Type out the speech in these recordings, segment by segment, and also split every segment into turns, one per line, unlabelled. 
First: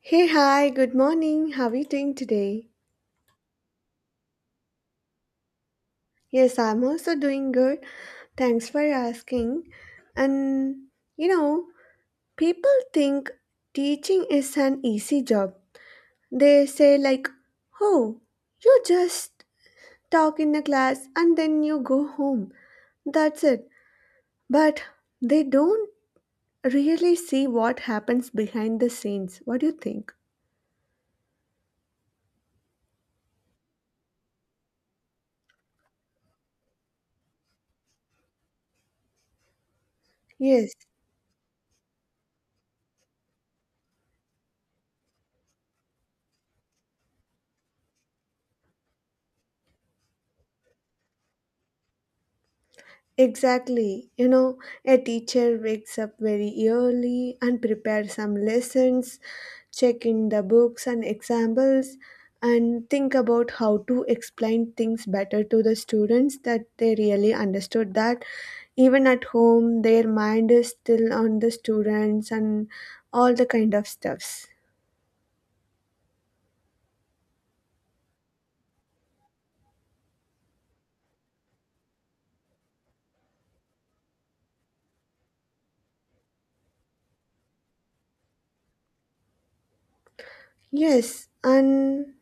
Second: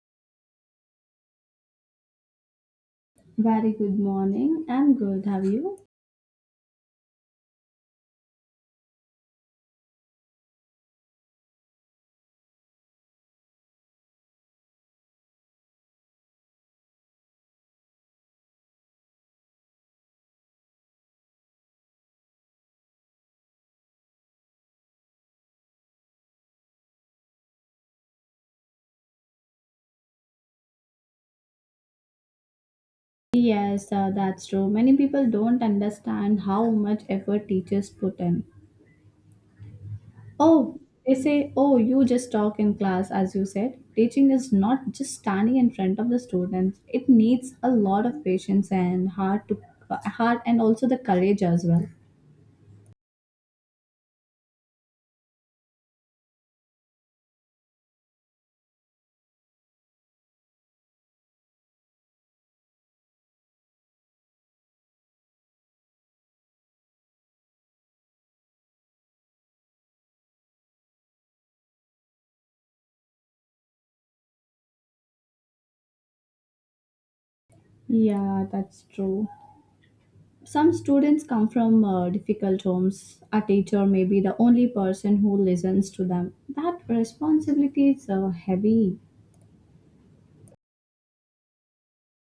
Hey, hi, good morning. How are you doing today?
Very good morning. I'm good. Have you?
Yes, I'm also doing good. Thanks for asking. And you know, people think teaching is an easy job. They say, like, oh, you just talk in a class and then you go home. That's it. But they don't really see what happens behind the scenes. What do you think?
Yes, that's true. Many people don't understand how much effort teachers put in.
Yes.
Oh, they say, oh, you just talk in class, as you said. Teaching is not just standing in front of the students. It needs a lot of patience and heart to and also the courage as well.
Exactly. A teacher wakes up very early and prepares some lessons, check in the books and examples, and think about how to explain things better to the students that they really understood that even at home their mind is still on the students and all the kind of stuffs.
Yeah, that's true. Some students come from difficult homes. A teacher may be the only person who listens to them. That responsibility is heavy.
Yes, and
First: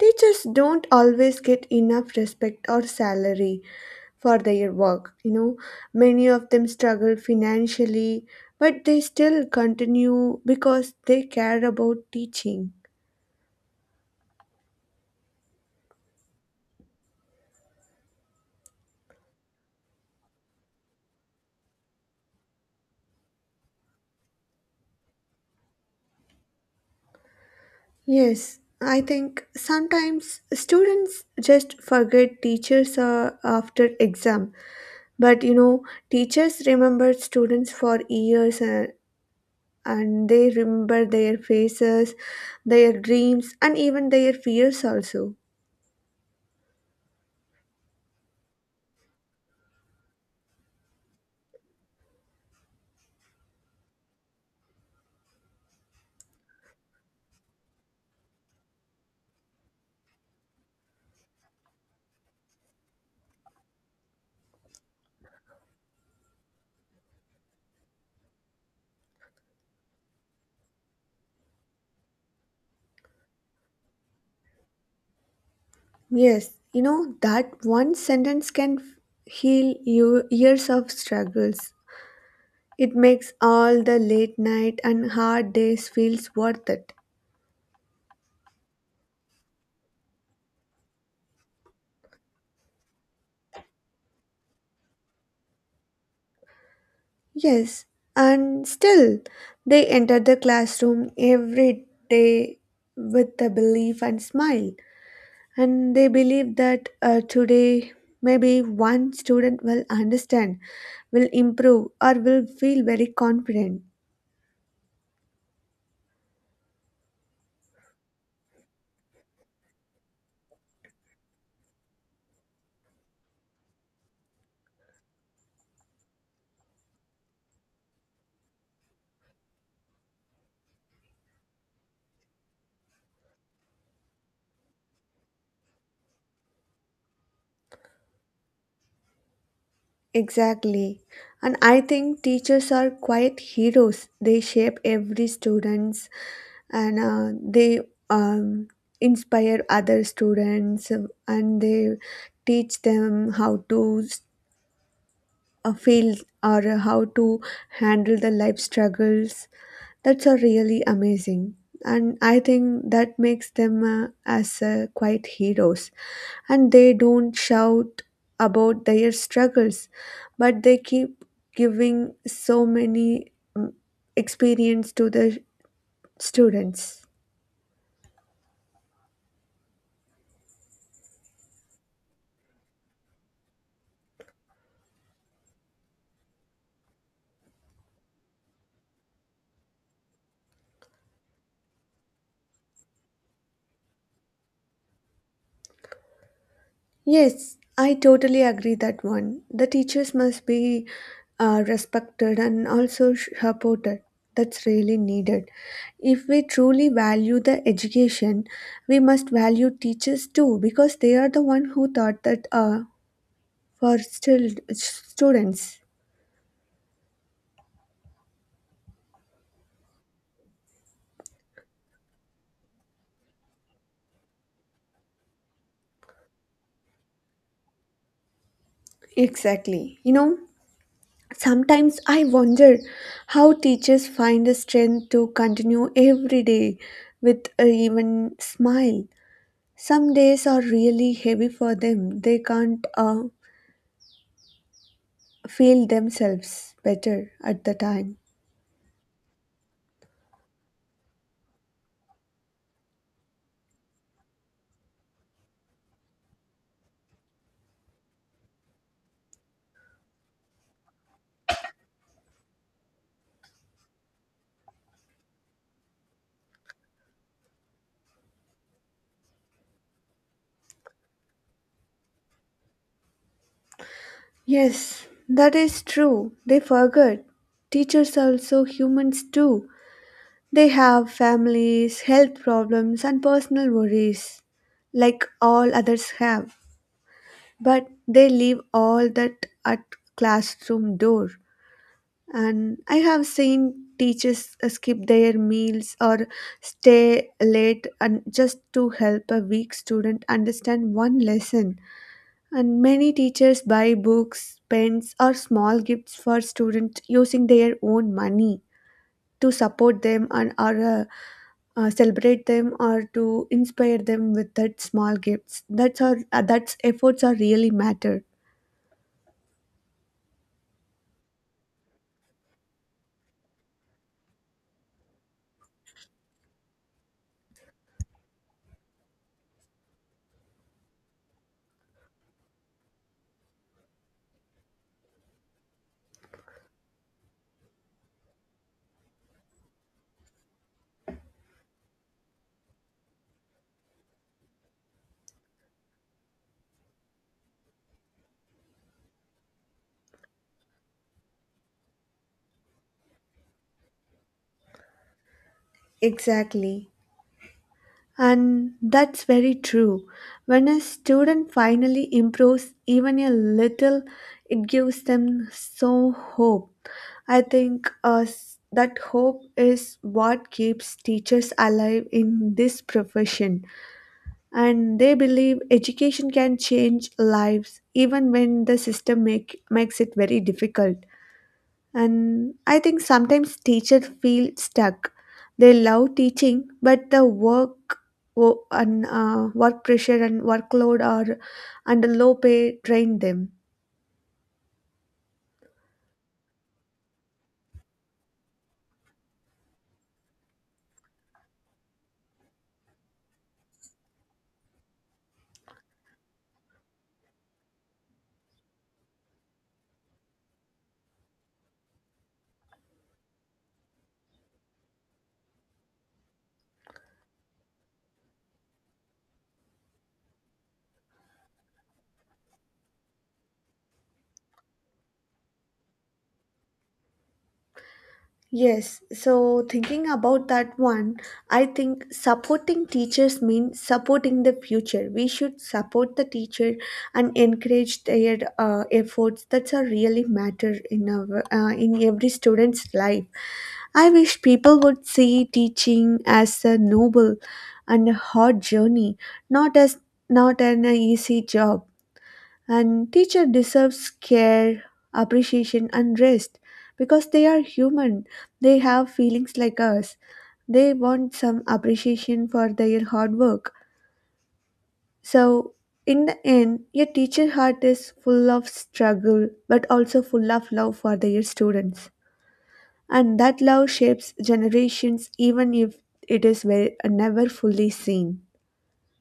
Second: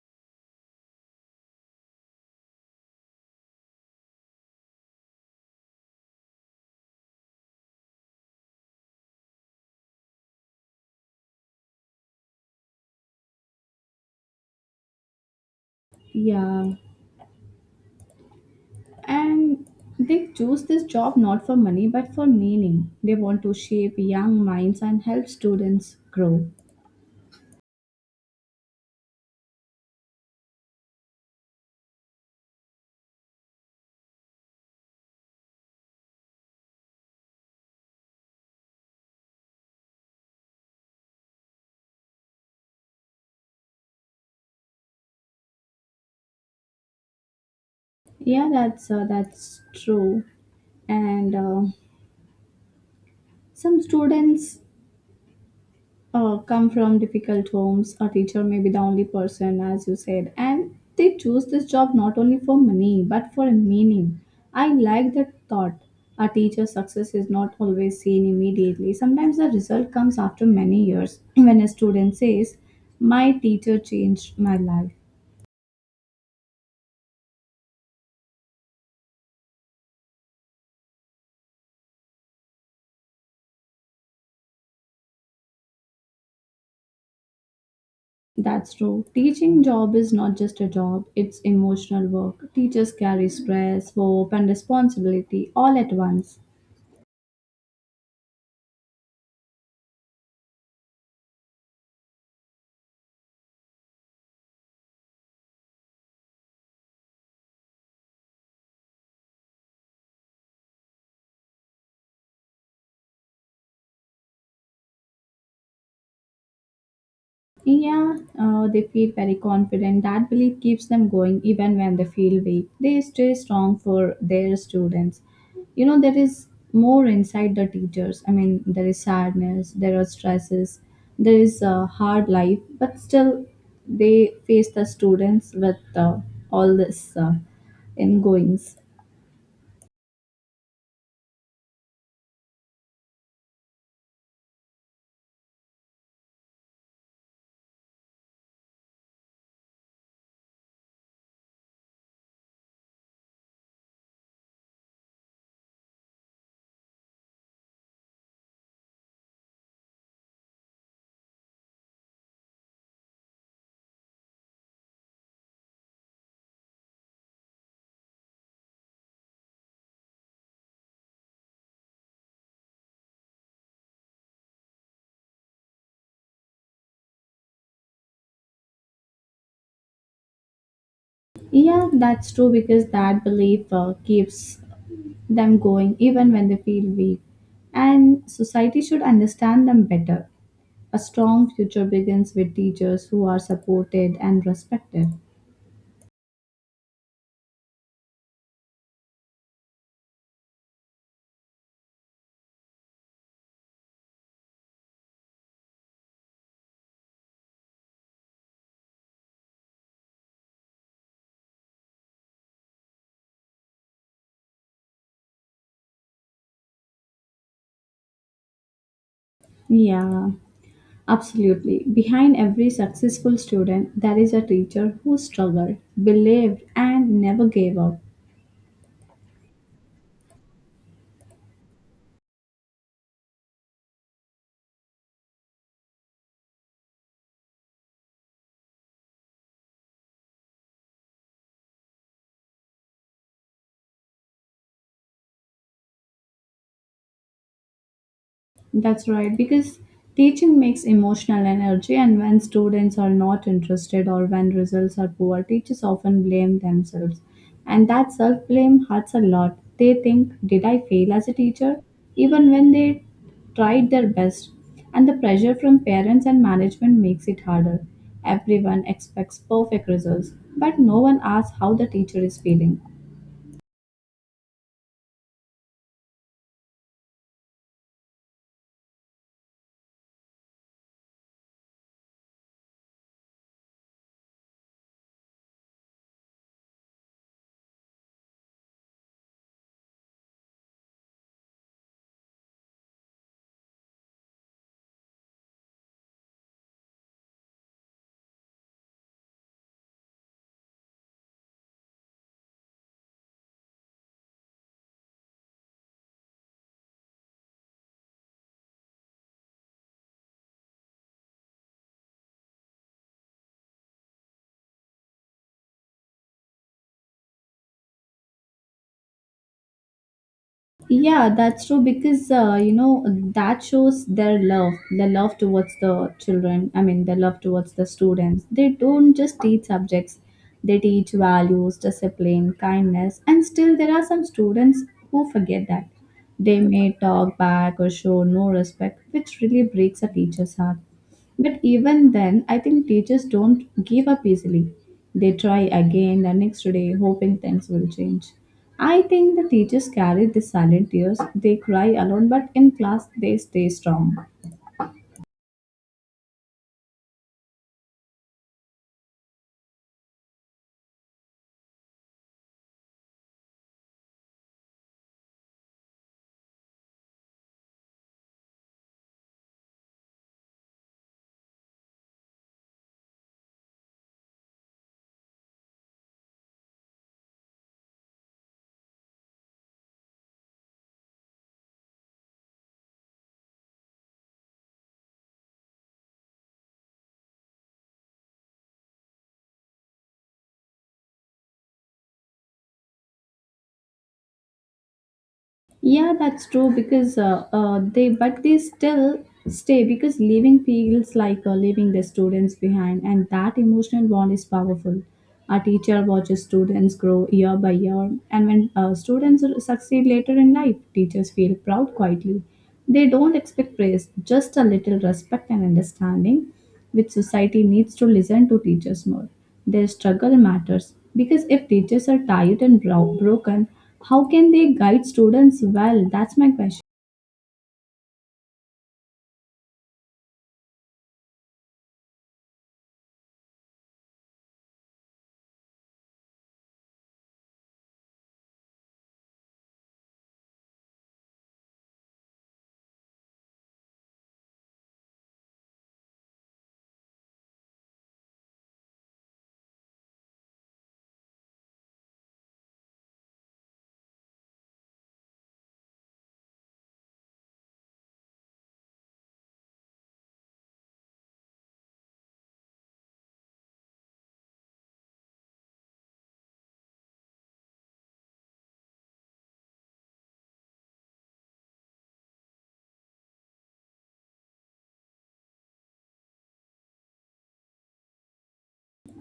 teachers don't always get enough respect or salary for their work, many of them struggle financially, but they still continue because they care about teaching.
Yeah. And they choose this job not for money but for meaning. They want to shape young minds and help students grow.
Yes, I think sometimes students just forget teachers after exam. But, teachers remember students for years, and they remember their faces, their dreams, and even their fears also.
Yeah, that's true. And some students come from difficult homes. A teacher may be the only person, as you said, and they choose this job not only for money but for meaning. I like that thought. A teacher's success is not always seen immediately. Sometimes the result comes after many years when a student says, "My teacher changed my life."
Yes, that one sentence can heal you years of struggles. It makes all the late night and hard days feels worth it.
That's true. Teaching job is not just a job, it's emotional work. Teachers carry stress, hope, and responsibility all at once.
Yes, and still they enter the classroom every day with a belief and smile. And they believe that today maybe one student will understand, will improve, or will feel very confident.
Yeah, they feel very confident. That belief keeps them going even when they feel weak. They stay strong for their students. You know, there is more inside the teachers. I mean, there is sadness, there are stresses, there is a hard life, but still they face the students with all this ingoings.
Exactly. And I think teachers are quite heroes. They shape every students, and they um, inspire other students, and they teach them how to feel or how to handle the life struggles. That's a really amazing. And I think that makes them, as quite heroes, and they don't shout about their struggles, but they keep giving so many mm, experience to the students.
Yeah, that's true because that belief keeps them going even when they feel weak. And society should understand them better. A strong future begins with teachers who are supported and respected.
Yes, I totally agree that one. The teachers must be respected and also supported. That's really needed. If we truly value the education, we must value teachers too, because they are the one who taught that for still students.
Yeah, absolutely. Behind every successful student, there is a teacher who struggled, believed, and never gave up.
Exactly. Sometimes I wonder how teachers find the strength to continue every day with a even smile. Some days are really heavy for them. They can't feel themselves better at the time.
That's right, because teaching makes emotional energy, and when students are not interested or when results are poor, teachers often blame themselves. And that self blame hurts a lot. They think, "Did I fail as a teacher?" even when they tried their best. And the pressure from parents and management makes it harder. Everyone expects perfect results, but no one asks how the teacher is feeling.
Yes, that is true. They forgot. Teachers are also humans too. They have families, health problems, and personal worries like all others have. But they leave all that at classroom door. And I have seen teachers skip their meals or stay late and just to help a weak student understand one lesson. And many teachers buy books, pens, or small gifts for students using their own money to support them, and or celebrate them or to inspire them with that small gifts. That's efforts are really matter.
Yeah, that's true because you know that shows their love, the love towards the children. I mean, the love towards the students. They don't just teach subjects; they teach values, discipline, kindness, and still there are some students who forget that. They may talk back or show no respect, which really breaks a teacher's heart. But even then, I think teachers don't give up easily. They try again the next day, hoping things will change. I think the teachers carry the silent tears. They cry alone, but in class, they stay strong.
Exactly. And that's very true. When a student finally improves even a little, it gives them so hope. I think, that hope is what keeps teachers alive in this profession. And they believe education can change lives even when the system makes it very difficult. And I think sometimes teachers feel stuck. They love teaching, but the work pressure and workload are under low pay drain them.
Yeah, that's true because they still stay because leaving feels like leaving the students behind, and that emotional bond is powerful. A teacher watches students grow year by year, and when students succeed later in life, teachers feel proud quietly. They don't expect praise, just a little respect and understanding, which society needs to listen to teachers more. Their struggle matters because if teachers are tired and broken, how can they guide students well? That's my question.
Yes, so thinking about that one, I think supporting teachers means supporting the future. We should support the teacher and encourage their efforts. That's a really matter in in every student's life. I wish people would see teaching as a noble and a hard journey, not as not an easy job. And teacher deserves care, appreciation, and rest, because they are human. They have feelings like us. They want some appreciation for their hard work. So in the end, your teacher heart is full of struggle but also full of love for their students. And that love shapes generations, even if it is never fully seen.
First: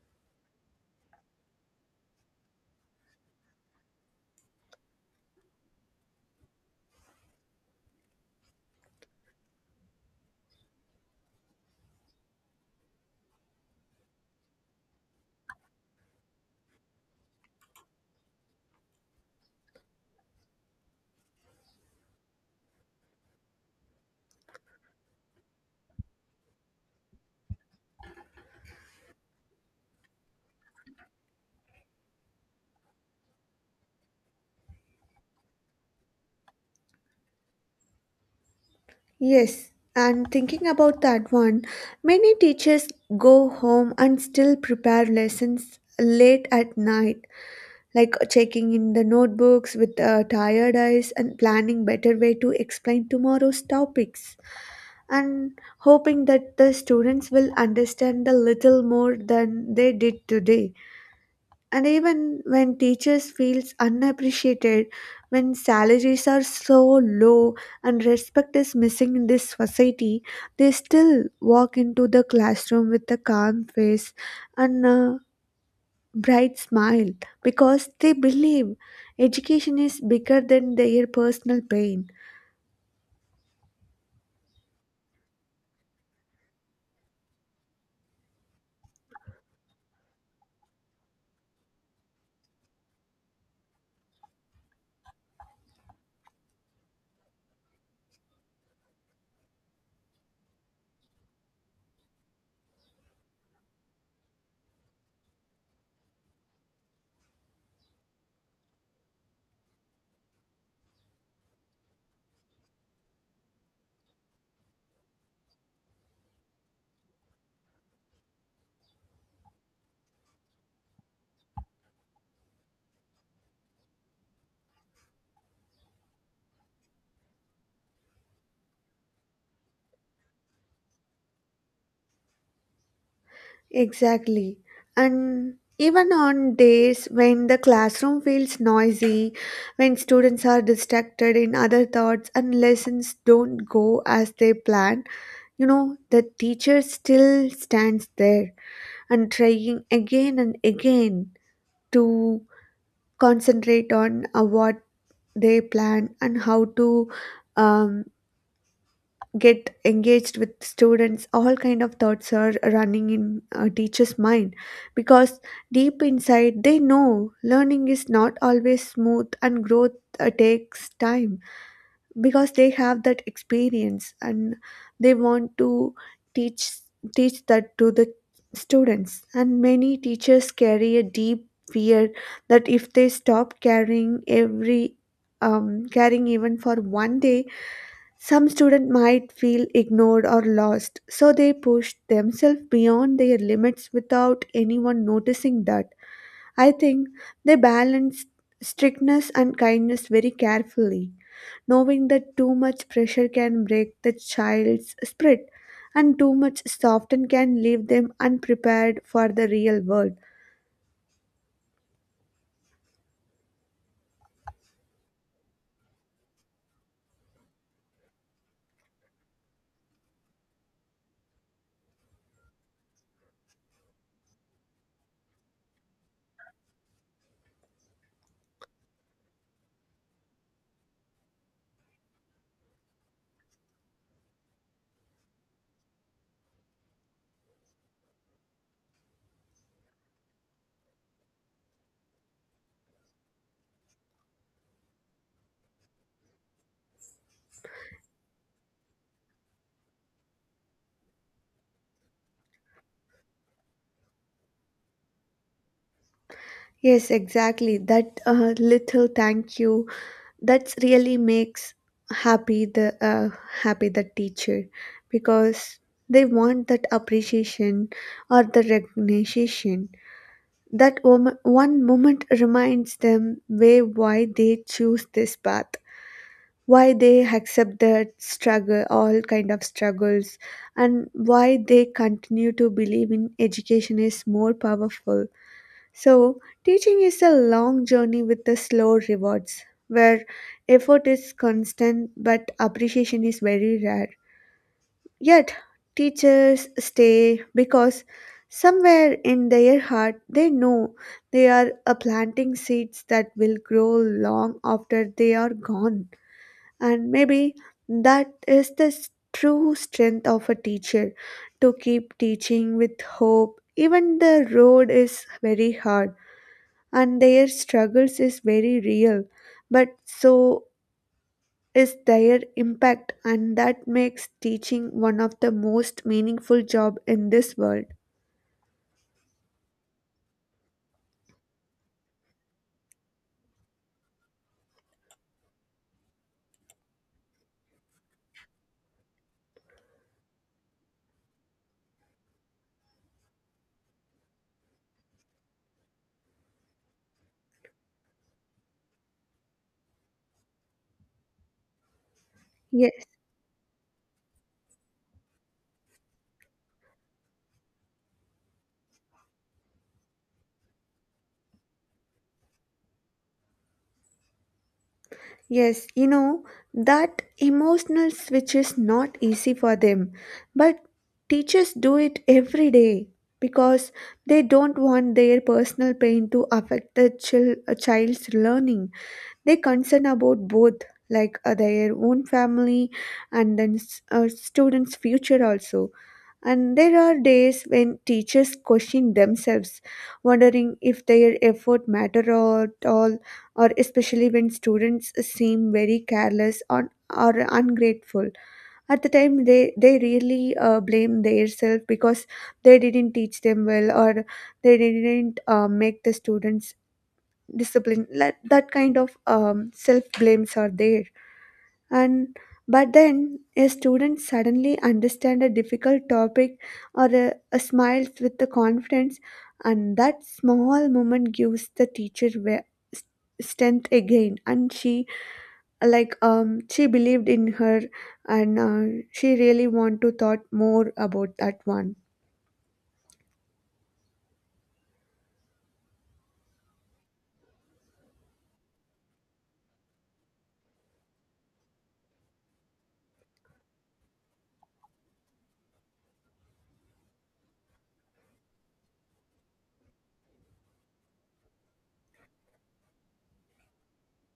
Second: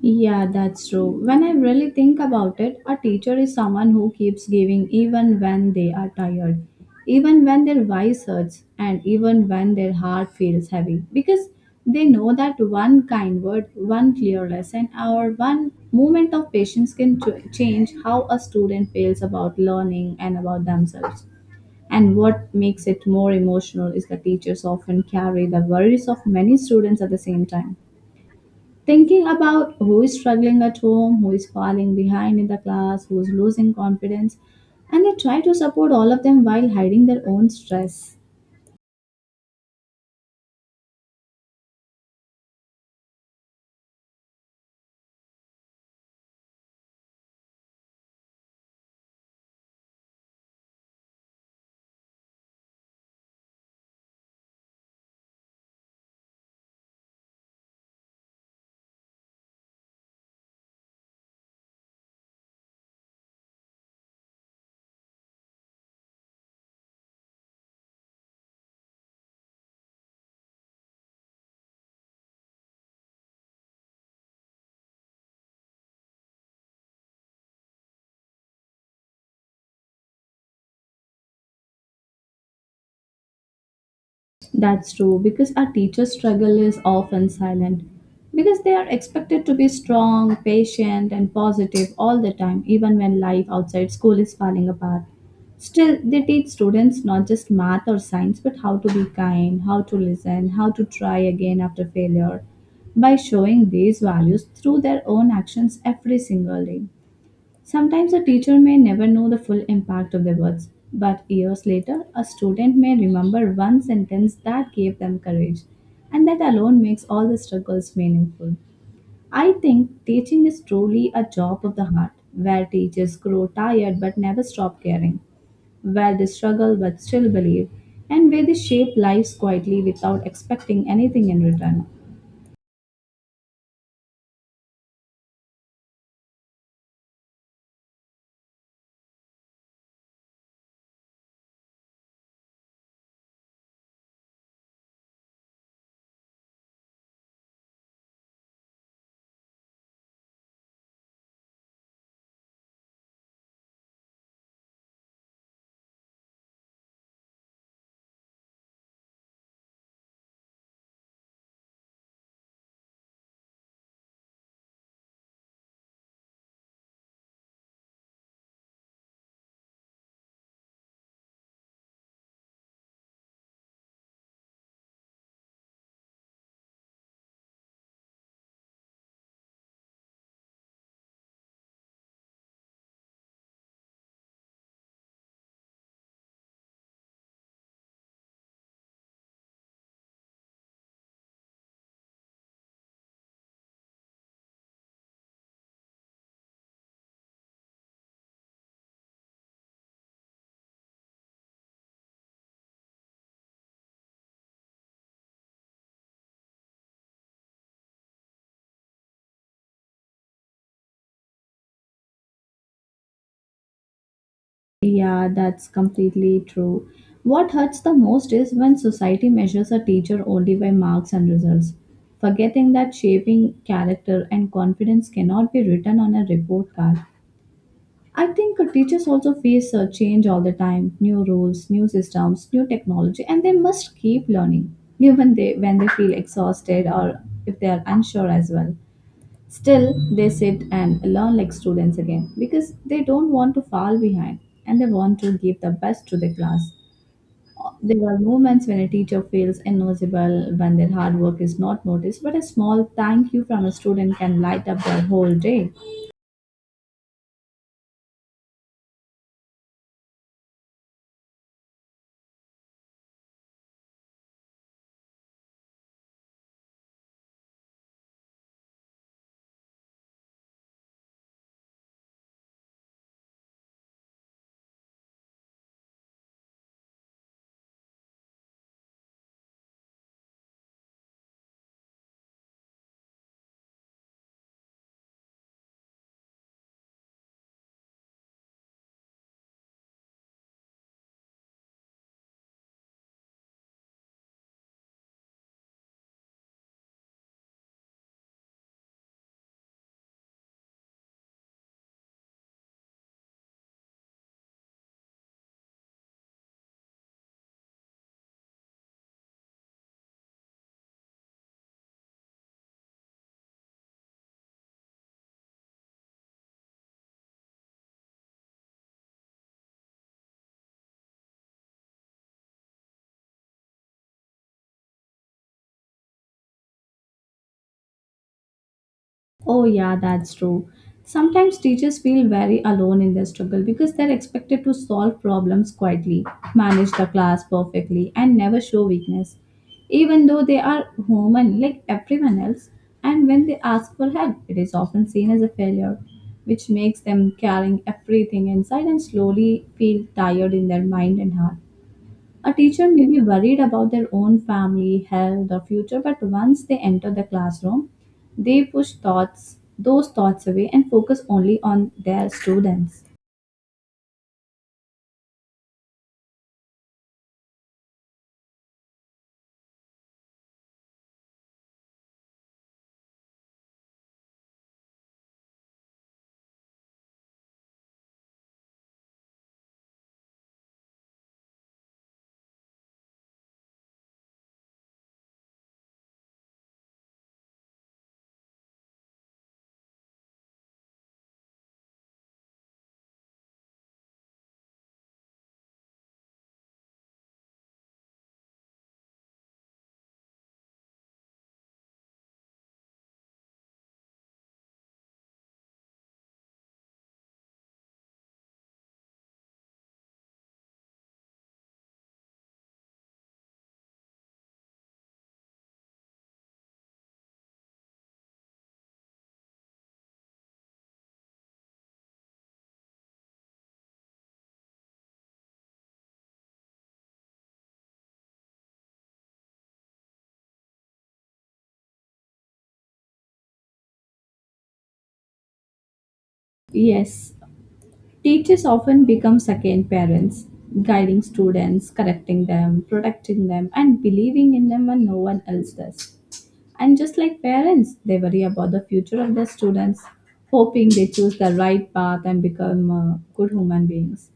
Yeah, that's true. When I really think about it, a teacher is someone who keeps giving even when they are tired, even when their voice hurts, and even when their heart feels heavy. Because they know that one kind word, one clear lesson, or one moment of patience can change how a student feels about learning and about themselves. And what makes it more emotional is that teachers often carry the worries of many students at the same time. Thinking about who is struggling at home, who is falling behind in the class, who is losing confidence, and they try to support all of them while hiding their own stress.
Yes, and thinking about that one, many teachers go home and still prepare lessons late at night, like checking in the notebooks with tired eyes and planning better way to explain tomorrow's topics and hoping that the students will understand a little more than they did today. And even when teachers feels unappreciated, when salaries are so low and respect is missing in this society, they still walk into the classroom with a calm face and a bright smile, because they believe education is bigger than their personal pain.
That's true, because our teachers' struggle is often silent. Because they are expected to be strong, patient, and positive all the time, even when life outside school is falling apart. Still, they teach students not just math or science, but how to be kind, how to listen, how to try again after failure, by showing these values through their own actions every single day. Sometimes a teacher may never know the full impact of their words, but years later, a student may remember one sentence that gave them courage, and that alone makes all the struggles meaningful. I think teaching is truly a job of the heart, where teachers grow tired but never stop caring, where they struggle but still believe, and where they shape lives quietly without expecting anything in return.
Exactly. And even on days when the classroom feels noisy, when students are distracted in other thoughts and lessons don't go as they plan, the teacher still stands there and trying again and again to concentrate on what they plan and how to um, get engaged with students. All kind of thoughts are running in a teacher's mind, because deep inside they know learning is not always smooth, and growth takes time. Because they have that experience, and they want to teach teach that to the students. And many teachers carry a deep fear that if they stop caring every caring even for one day, some students might feel ignored or lost, so they push themselves beyond their limits without anyone noticing that. I think they balance strictness and kindness very carefully, knowing that too much pressure can break the child's spirit, and too much soften can leave them unprepared for the real world.
Yeah, that's completely true. What hurts the most is when society measures a teacher only by marks and results, forgetting that shaping character and confidence cannot be written on a report card. I think teachers also face a change all the time, new rules, new systems, new technology, and they must keep learning, even they when they feel exhausted or if they are unsure as well. Still, they sit and learn like students again because they don't want to fall behind and they want to give the best to the class. There are moments when a teacher feels invisible, when their hard work is not noticed, but a small thank you from a student can light up their whole day.
Yes, exactly. That little thank you, that's really makes happy the uh, happy the teacher, because they want that appreciation or the recognition. That one moment reminds them way why they choose this path, why they accept that struggle, all kind of struggles, and why they continue to believe in education is more powerful. So, teaching is a long journey with the slow rewards, where effort is constant but appreciation is very rare. Yet, teachers stay because somewhere in their heart they know they are planting seeds that will grow long after they are gone. And maybe that is the true strength of a teacher, to keep teaching with hope, even the road is very hard and their struggles is very real, but so is their impact. And that makes teaching one of the most meaningful job in this world.
Oh, yeah, that's true. Sometimes teachers feel very alone in their struggle because they're expected to solve problems quietly, manage the class perfectly, and never show weakness, even though they are human like everyone else. And when they ask for help, it is often seen as a failure, which makes them carrying everything inside and slowly feel tired in their mind and heart. A teacher may
yes
be worried about their own family, health, or future, but once they enter the classroom, they push those thoughts away and focus only on their students.
yes, that emotional switch is not easy for them, but teachers do it every day, because they don't want their personal pain to affect the a child's learning. They concern about both, like their own family and then students future also. And there are days when teachers question themselves, wondering if their effort matter at all, or especially when students seem very careless or ungrateful. At the time, they really blame themselves because they didn't teach them well, or they didn't make the students discipline, like that kind of self blames are there. And but then a student suddenly understand a difficult topic, or a smiles with the confidence, and that small moment gives the teacher s- strength again. And she, like she believed in her, and she really want to thought more about that one.
Yes, teachers often become second parents, guiding students, correcting them, protecting them, and believing in them when no one else does. And just like parents, they worry about the future of their students, hoping they choose the right path and become good human beings.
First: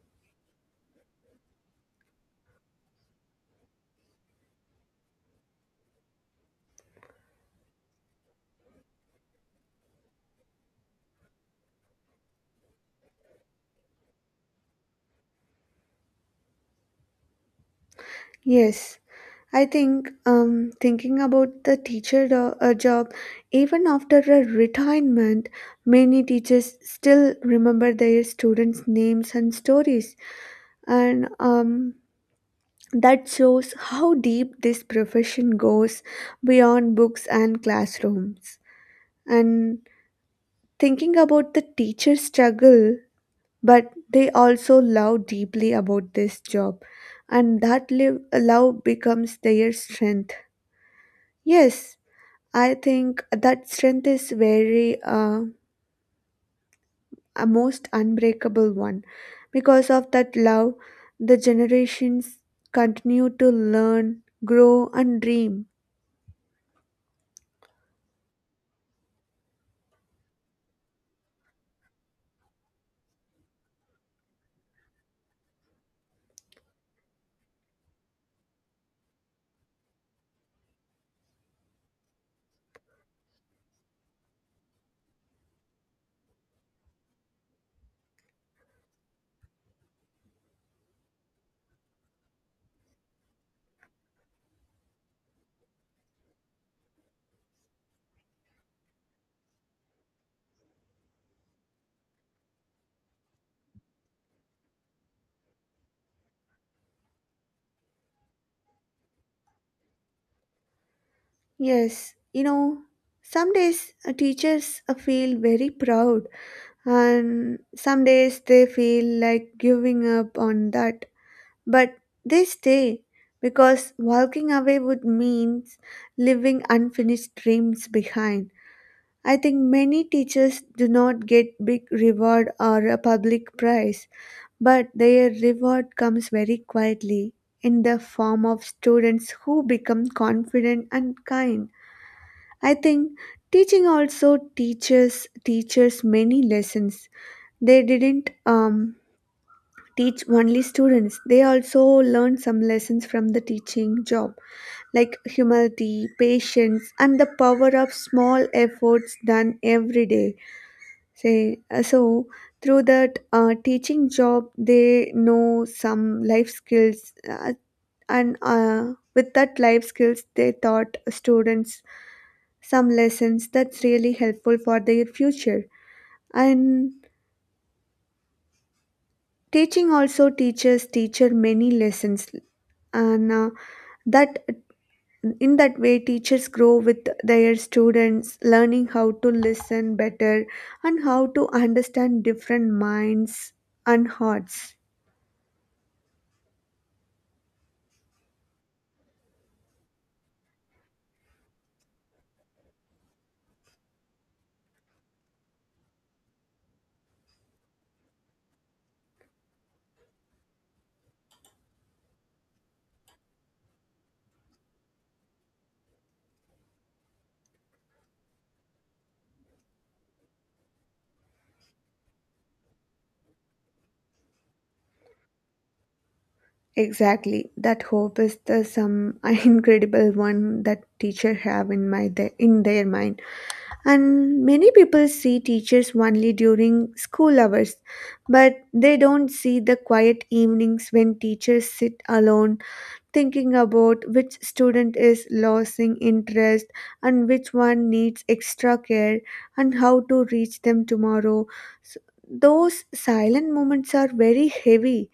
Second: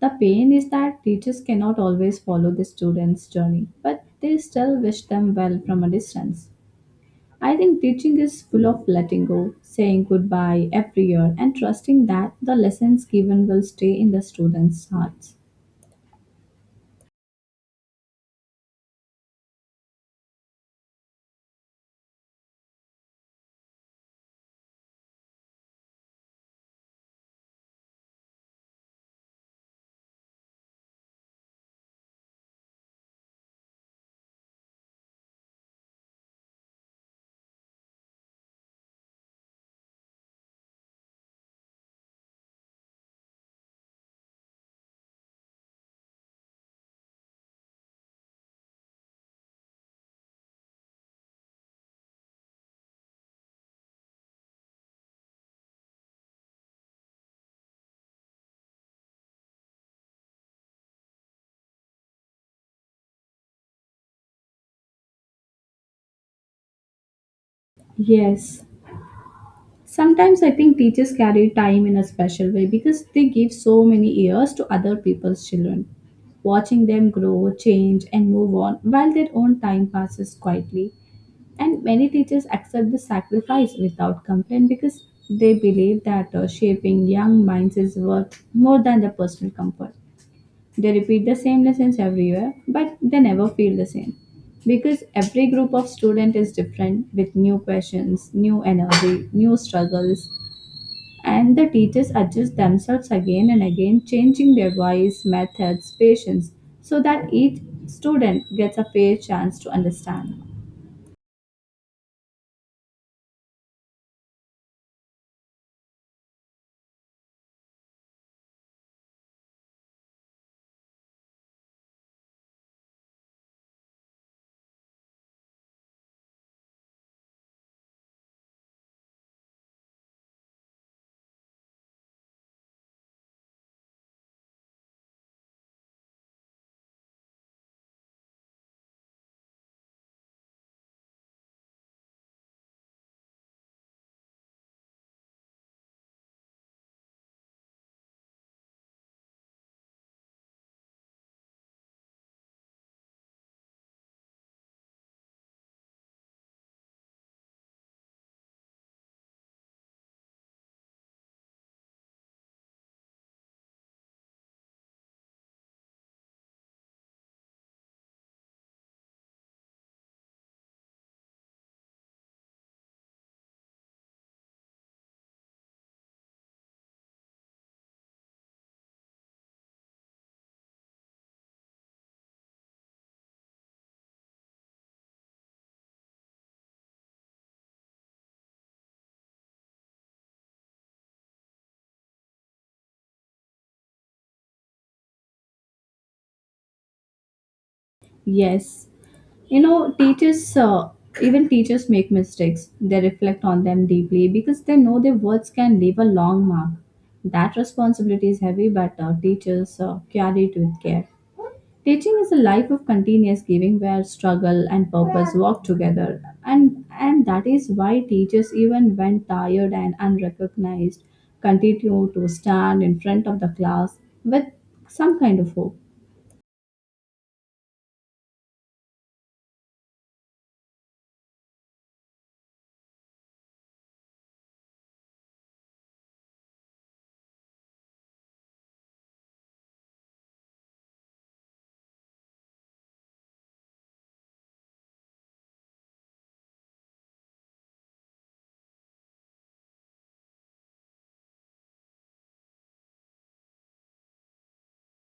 The pain is that teachers cannot always follow the students' journey, but they still wish them well from a distance. I think teaching is full of letting go, saying goodbye every year, and trusting that the lessons given will stay in the students' hearts.
Yes, I think, thinking about the teacher job, even after a retirement, many teachers still remember their students' names and stories, and that shows how deep this profession goes beyond books and classrooms. And thinking about the teachers' struggle, but they also love deeply about this job, and that love becomes their strength. Yes, I think that strength is very, a most unbreakable one. Because of that love, the generations continue to learn, grow, and dream.
Yes, sometimes I think teachers carry time in a special way because they give so many years to other people's children. Watching them grow, change, and move on while their own time passes quietly. And many teachers accept the sacrifice without complaint because they believe that shaping young minds is worth more than the personal comfort. They repeat the same lessons everywhere, but they never feel the same. Because every group of student is different with new questions, new energy, new struggles, and the teachers adjust themselves again and again, changing their voice, methods, patience, so that each student gets a fair chance to understand.
Yes, some days teachers feel very proud, and some days they feel like giving up on that. But they stay because walking away would mean leaving unfinished dreams behind. I think many teachers do not get big reward or a public prize, but their reward comes very quietly in the form of students who become confident and kind. I think teaching also teaches teachers many lessons. They didn't teach only students. They also learn some lessons from the teaching job, like humility, patience, and the power of small efforts done every day. Say So through that teaching job, they know some life skills, and with that life skills they taught students some lessons that's really helpful for their future. And teaching also teaches teacher many lessons, and that, in that way, teachers grow with their students, learning how to listen better and how to understand different minds and hearts.
Yes, you know, teachers even teachers make mistakes. They reflect on them deeply because they know their words can leave a long mark. That responsibility is heavy, but teachers carry it with care. Teaching is a life of continuous giving where struggle and purpose work together, and that is why teachers, even when tired and unrecognized, continue to stand in front of the class with some kind of hope.
Exactly. That hope is the some incredible one that teacher have in their mind. And many people see teachers only during school hours, but they don't see the quiet evenings when teachers sit alone, thinking about which student is losing interest and which one needs extra care and how to reach them tomorrow. So those silent moments are very heavy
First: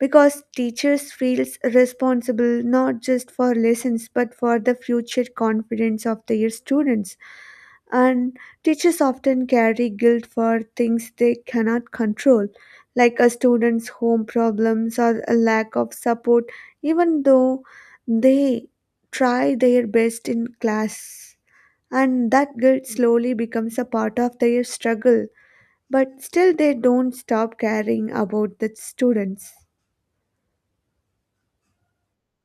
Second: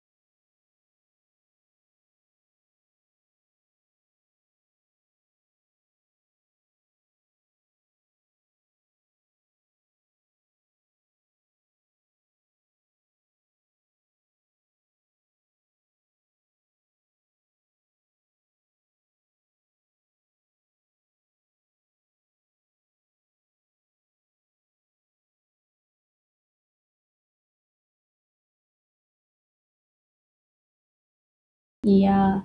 because teachers feels responsible not just for lessons but for the future confidence of their students, and teachers often carry guilt for things they cannot control like a student's home problems or a lack of support, even though they try their best in class, and that guilt slowly becomes a part of their struggle, but still they don't stop caring about the students.
Yeah.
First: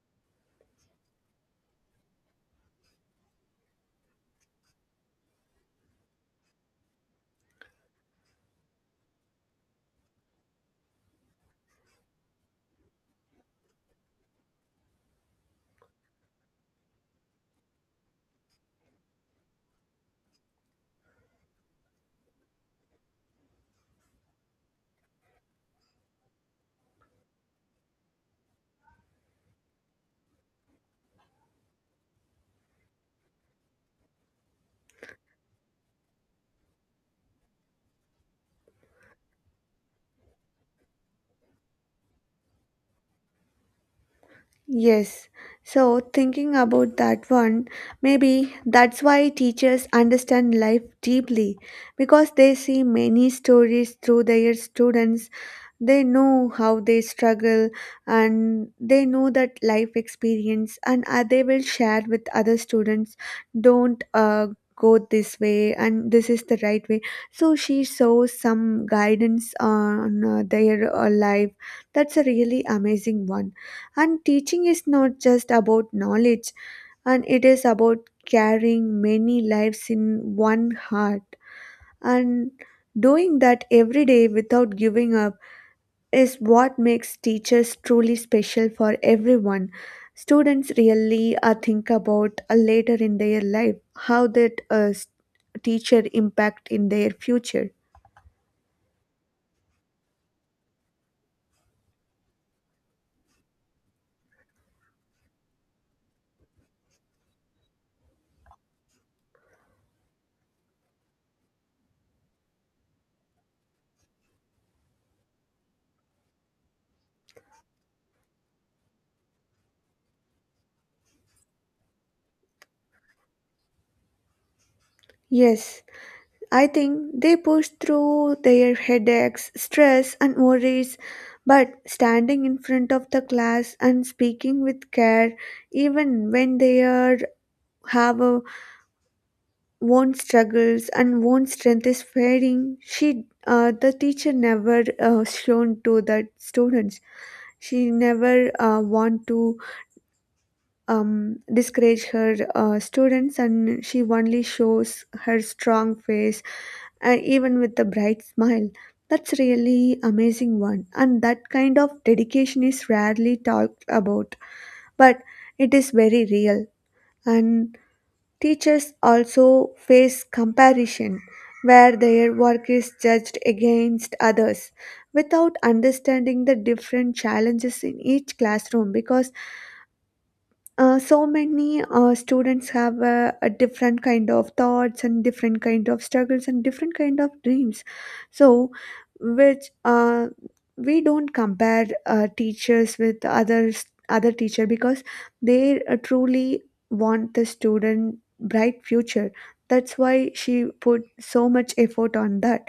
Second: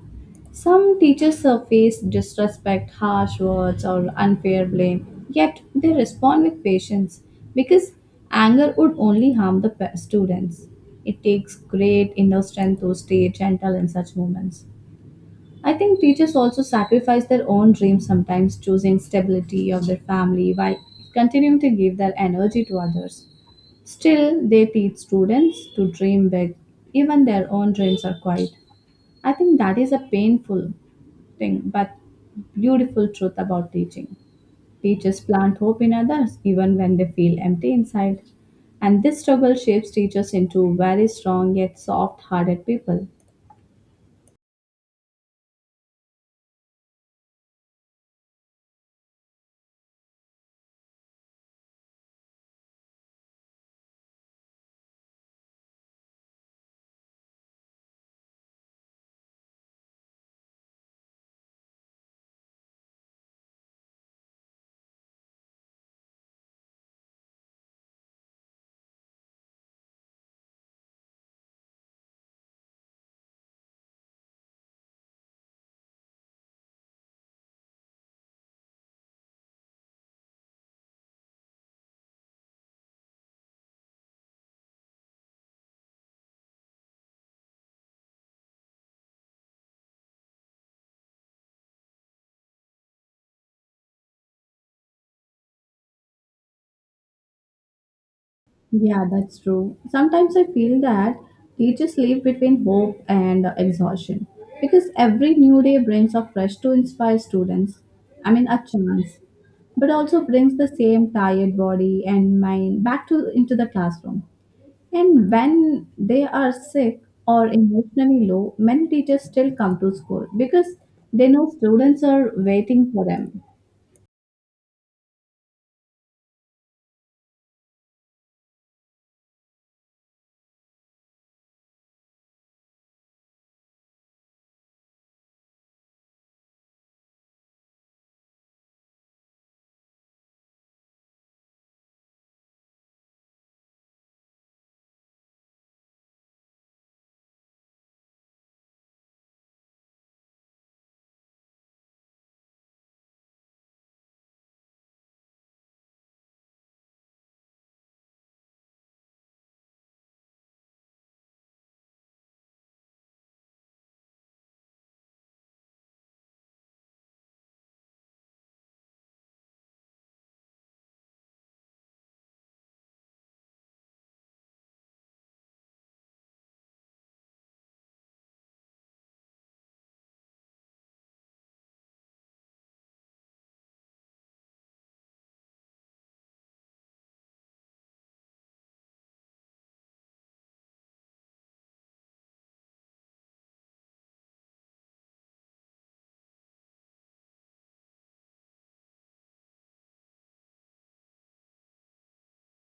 Some teachers face disrespect, harsh words, or unfair blame, yet they respond with patience because anger would only harm the students. It takes great inner strength to stay gentle in such moments. I think teachers also sacrifice their own dreams sometimes, choosing stability of their family while continuing to give their energy to others. Still, they teach students to dream big, even their own dreams are quiet. I think that is a painful thing, but beautiful truth about teaching. Teachers plant hope in others even when they feel empty inside. And this struggle shapes teachers into very strong yet soft hearted people.
Yes. So, thinking about that one, maybe that's why teachers understand life deeply because they see many stories through their students'. They know how they struggle, and they know that life experience, and they will share with other students, don't go this way, and this is the right way. So she shows some guidance on their life. That's a really amazing one. And teaching is not just about knowledge, and it is about carrying many lives in one heart and doing that every day without giving up is what makes teachers truly special for everyone. Students really think about later in their life how that teacher impact in their future.
Yeah, that's true. Sometimes I feel that teachers live between hope and exhaustion because every new day brings a fresh to inspire students. I mean, a chance, but also brings the same tired body and mind back to into the classroom. And when they are sick or emotionally low, many teachers still come to school because they know students are waiting for them.
Yes, I think they push through their headaches, stress, and worries, but standing in front of the class and speaking with care, even when they are have a own struggles and own strength is fading, she the teacher never shown to the students. She never want to discourage her students, and she only shows her strong face and even with a bright smile. That's really amazing one, and that kind of dedication is rarely talked about, but it is very real. And teachers also face comparison, where their work is judged against others without understanding the different challenges in each classroom, because so many students have a different kind of thoughts and different kind of struggles and different kind of dreams. So which we don't compare teachers with others other teacher, because they truly want the student bright future. That's why she put so much effort on that,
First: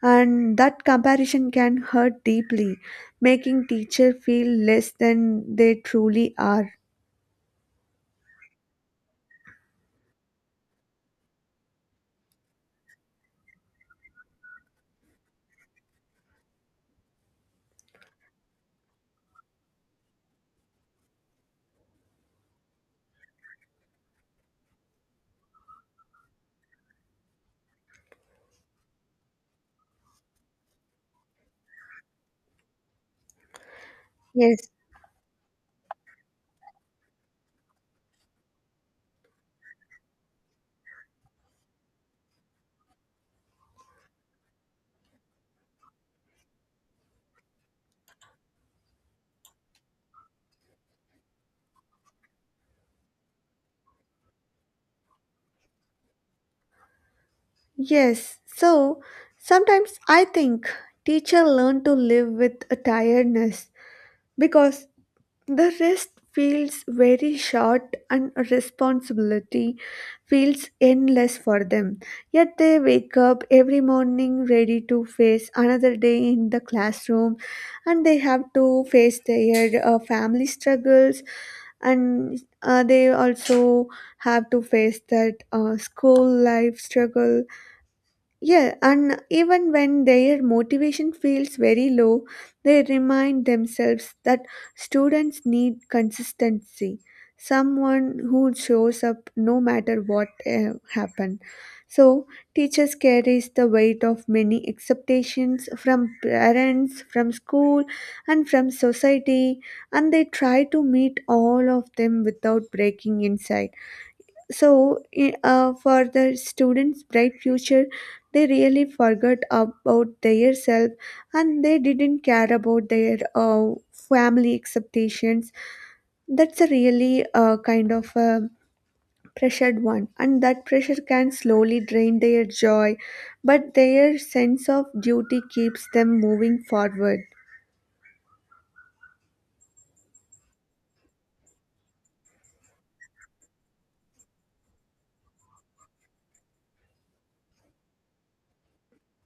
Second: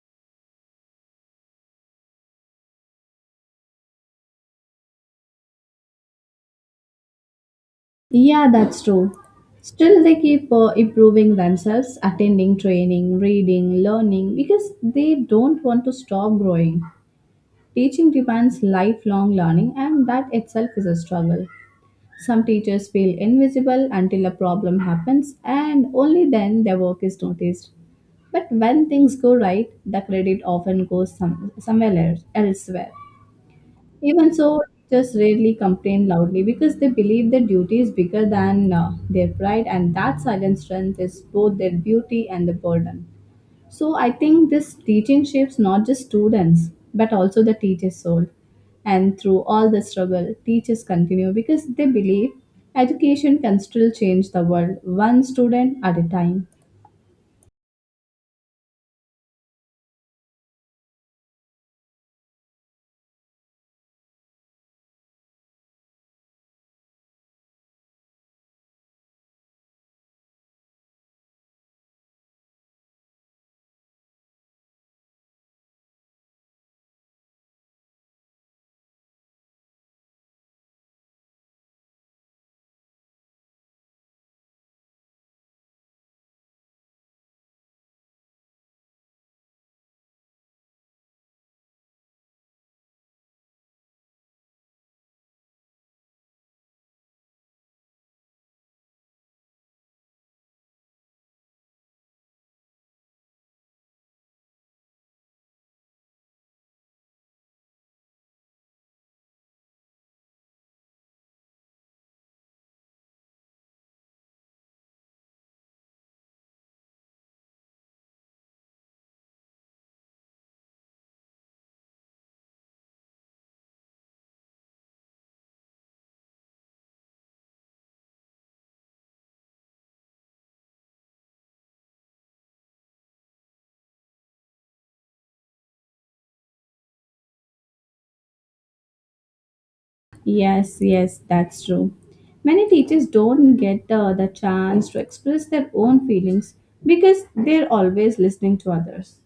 and that comparison can hurt deeply, making teacher feel less than they truly are.
Yeah, that's true. Still, they keep improving themselves, attending training, reading, learning because they don't want to stop growing. Teaching demands lifelong learning, and that itself is a struggle. Some teachers feel invisible until a problem happens and only then their work is noticed. But when things go right, the credit often goes somewhere elsewhere. Even so,
Yes.
teachers rarely complain loudly because they believe their duty is bigger than their pride, and that silent strength is both their beauty and the burden. So I think this teaching shapes not just students but also the teacher's soul. And through all the struggle, teachers continue because they believe education can still change the world one student at a time.
Yes, so sometimes I think teacher learn to live with a tiredness because the rest feels very short and responsibility feels endless for them. Yet they wake up every morning ready to face another day in the classroom, and they have to face their family struggles, and they also have to face that school life struggle. Yeah, and even when their motivation feels very low, they remind themselves that students need consistency, someone who shows up no matter what happened. So, teachers carries the weight of many expectations from parents, from school, and from society, and they try to meet all of them without breaking inside. So for the students bright future, they really forgot about their self, and they didn't care about their family expectations. That's a really kind of a pressured one, and that pressure can slowly drain their joy, but their sense of duty keeps them moving forward.
Yes, yes, that's true. Many teachers don't get the chance to express their own feelings because they're always listening to others.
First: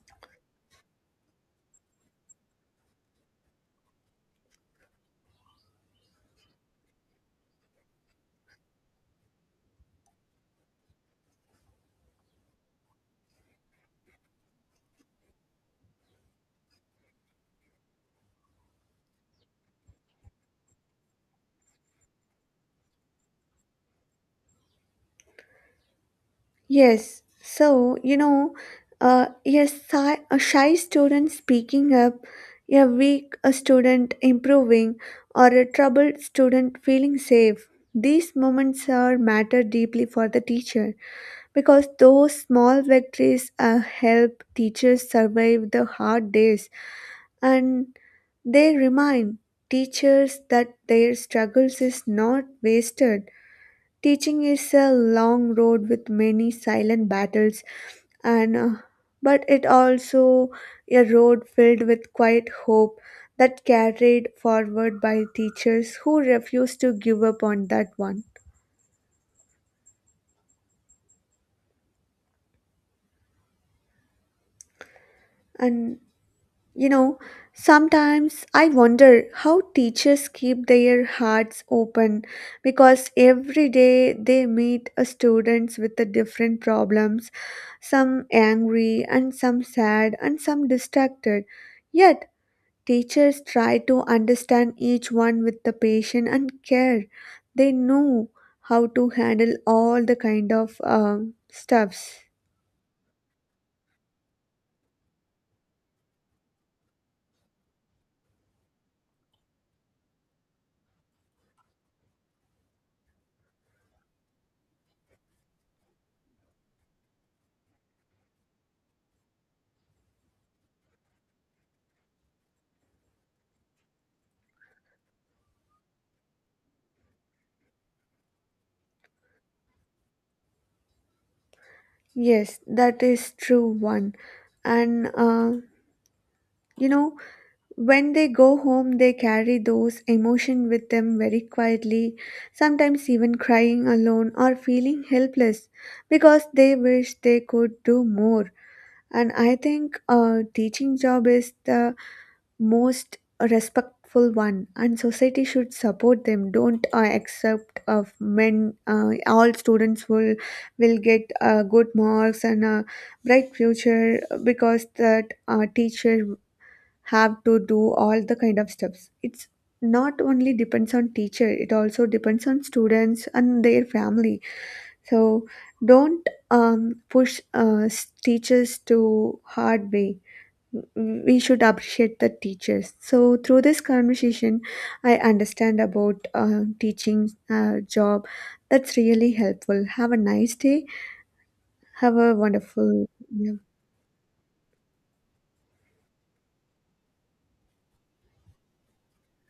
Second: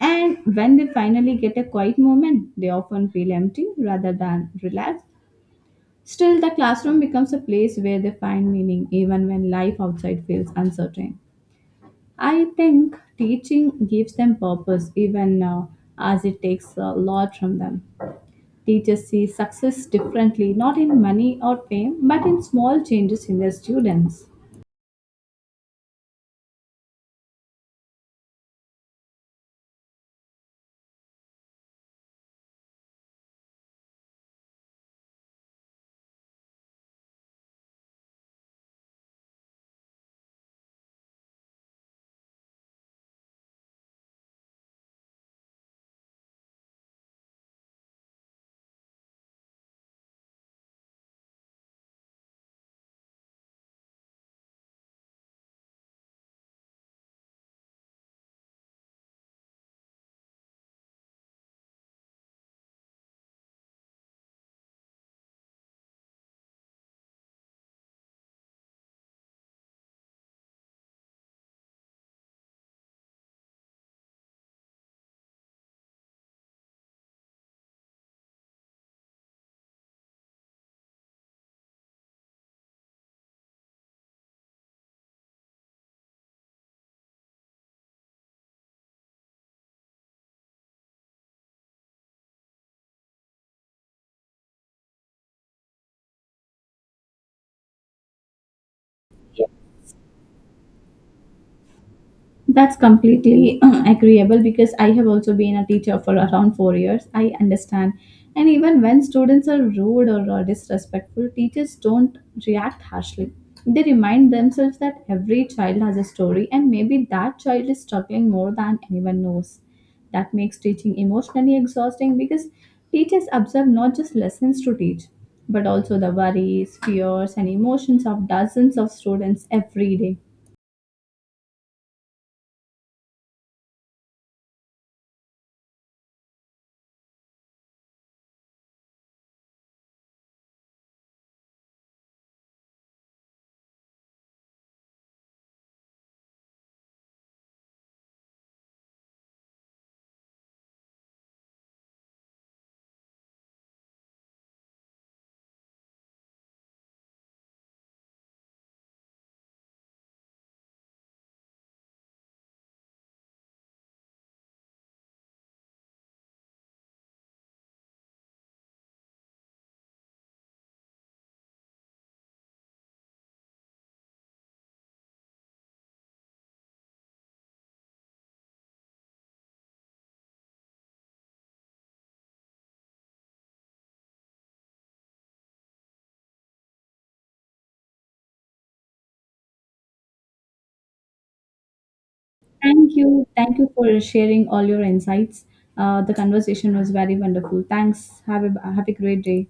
And when they finally get a quiet moment, they often feel empty rather than relaxed. Still, the classroom becomes a place where they find meaning even when life outside feels uncertain. I think teaching gives them purpose even now, as it takes a lot from them. Teachers see success differently, not in money or fame, but in small changes in their students.
Yes, so you know, a shy student speaking up, a student improving, or a troubled student feeling safe. These moments are matter deeply for the teacher because those small victories help teachers survive the hard days, and they remind teachers that their struggles is not wasted. Teaching is a long road with many silent battles, and but it also a road filled with quiet hope that carried forward by teachers who refuse to give up on that one. And you know, sometimes I wonder how teachers keep their hearts open because every day they meet a students with the different problems, some angry and some sad and some distracted. Yet, teachers try to understand each one with the patience and care. They know how to handle all the kind of stuffs.
That's completely agreeable because I have also been a teacher for around 4 years. I understand. And even when students are rude or disrespectful, teachers don't react harshly. They remind themselves that every child has a story and maybe that child is struggling more than anyone knows. That makes teaching emotionally exhausting because teachers observe not just lessons to teach, but also the worries, fears, and emotions of dozens of students every day.
Yes, that is true one. And you know, when they go home, they carry those emotions with them very quietly, sometimes even crying alone or feeling helpless because they wish they could do more. And I think a teaching job is the most respectful one, and society should support them. Don't accept of men. All students will get good marks and a bright future, because that teacher have to do all the kind of steps. It's not only depends on teacher, it also depends on students and their family. So don't push teachers to hard way. We should appreciate the teachers. So through this conversation I understand about teaching job. That's really helpful. Have a nice day. Have a
Thank
wonderful.
you. Thank
Yeah.
you for sharing all your insights. The conversation was very wonderful. Thanks. Have a great day.